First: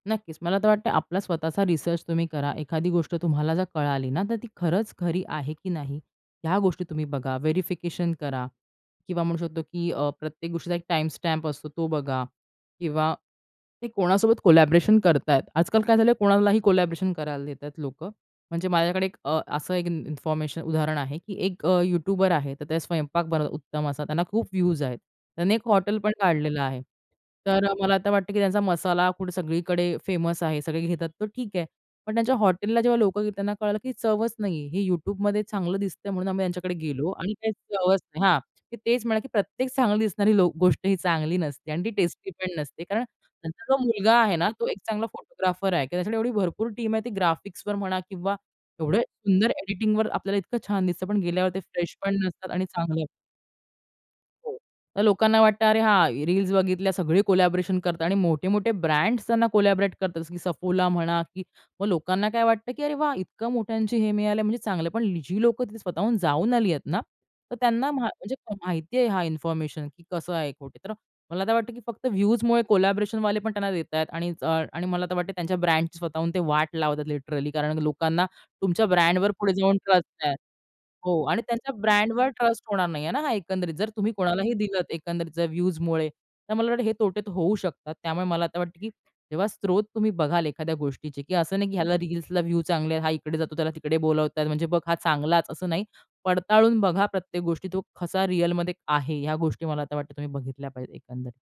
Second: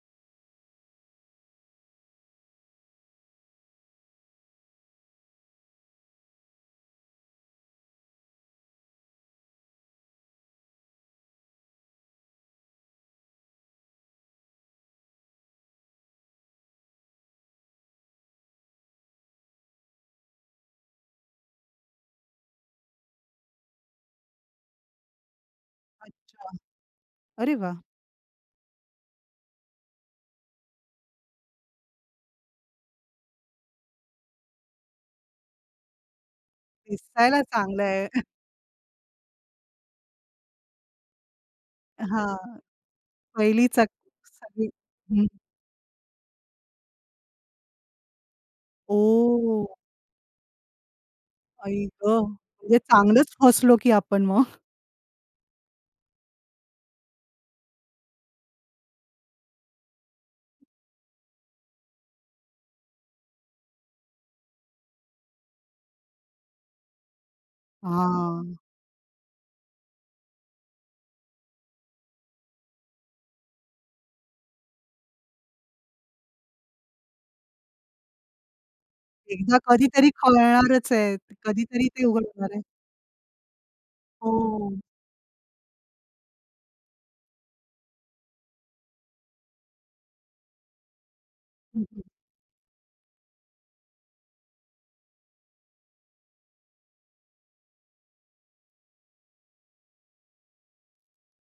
नक्कीच. मला तर वाटतंय आपला स्वतःचा रिसर्च तुम्ही करा. एखादी गोष्ट तुम्हाला जर कळाली ना तर "ती खरंच खरी आहे की नाही?" ह्या गोष्टी तुम्ही बघा. व्हेरिफिकेशन करा किंवा म्हणू शकतो की अ, प्रत्येक गोष्टीचा एक टाईमस्टॅम्प असतो, तो बघा. किंवा ते कोणासोबत कोलॅबोरेशन करतायेत. आजकाल काय झालं आहे कोणालाही कोलॅबोरेशन करायला देतायत लोकं. म्हणजे माझ्याकडे एक अ, असं एक इन इन्फॉर्मेशन उदाहरण आहे की एक अ, यूट्यूबर आहे. तर त्या स्वयंपाक बनवतात उत्तम असा. त्यांना खूप व्यूज आहेत. त्यानी एक हॉटेल पण अच्छा. काढलेलं आहे. अरे तर वाह! मला आता वाटतं की त्यांचा मसाला फूड सगळीकडे फेमस आहे. सगळे घेतात तर ठीक आहे. पण त्यांच्या हॉटेलला जेव्हा लोकं गेली त्यांना कळालं की चवच नाही आहे. हे YouTubeमध्ये चांगलं दिसतंय म्हणून आम्ही त्यांच्याकडे गेलो आणि दिसायला काही चांगलं चवच आहे. नाही हां. ते तेच म्हणाले की "प्रत्येक चांगली दिसणारी लो गोष्ट ही चांगली नसते आणि ती टेस्टी हां. पण नसते." कारण त्यांचा पहिलीच जो मुलगा [unintelligible] आहे ना तो सगळी एक चांगला हं. फोटोग्राफर आहे की त्याच्यासाठी एवढी भरपूर टीम आहे ती ग्राफिक्सवर म्हणा किंवा एवढं सुंदर ओ! एडिटिंगवर आपल्याला इतकं छान दिसतं पण गेल्यावर ते आई फ्रेश ग! पण नसतात आणि म्हणजे चांगलं चांगलंच फसलो की आपण मग. हो. तर लोकांना वाटतं अरे हां रील्स बघितल्या सगळे कोलॅबोरेशन करतात आणि मोठे-मोठे ब्रँड्स त्यांना कोलॅबोरेट करतात. जसं की Suffola म्हणा की मग लोकांना काय वाटतं की "अरे वाह! इतकं मोठ्यांची हे मिळालं आहे म्हणजे चांगलं आहे." पण जी लोकं तिथे स्वतःहून जाऊन आली आहेत ना तर त्यांना म्हा म्हणजे हां. माहिती आहे हा इन्फॉर्मेशन की कसं आहे तो? तर मला तर वाटतं की फक्त व्ह्यूजमुळे कोलॅबोरेशनवाले पण त्यांना देतायेत आणि अ, आणि मला तर वाटते त्यांच्या ब्रँडची स्वतःहून ते वाट लावतात लिटरली. कारण लोकांना तुमच्या ब्रँडवर पुढे एकदा जाऊन कधीतरी ट्रस्ट आहे. कळणारचं आहे. हो आणि त्यांच्या कधीतरी ते उघड ब्रँडवर होणार आहे. ट्रस्ट होणार नाहीये ना हां एकंदरीत. जर तुम्ही कोणालाही हो. दिलतं एकंदरीत जर व्ह्यूजमुळे. तर मला वाटतं हे तोटे तर होऊ शकतात. त्यामुळे मला आता वाटतं की जेव्हा स्रोत तुम्ही बघाल एखाद्या गोष्टीची की असं नाही की हं, ह्याला हं. रील्सला व्ह्यू चांगले आहेत. हा इकडे जातो त्याला तिकडे बोलावतायत म्हणजे बघ हा चांगलाच असं नाही. पडताळून बघा प्रत्येक गोष्टी. तो कसा रिअलमध्ये आहे. ह्या गोष्टी मला आता वाटतं तुम्ही बघितल्या पाहिजेत एकंदरीत.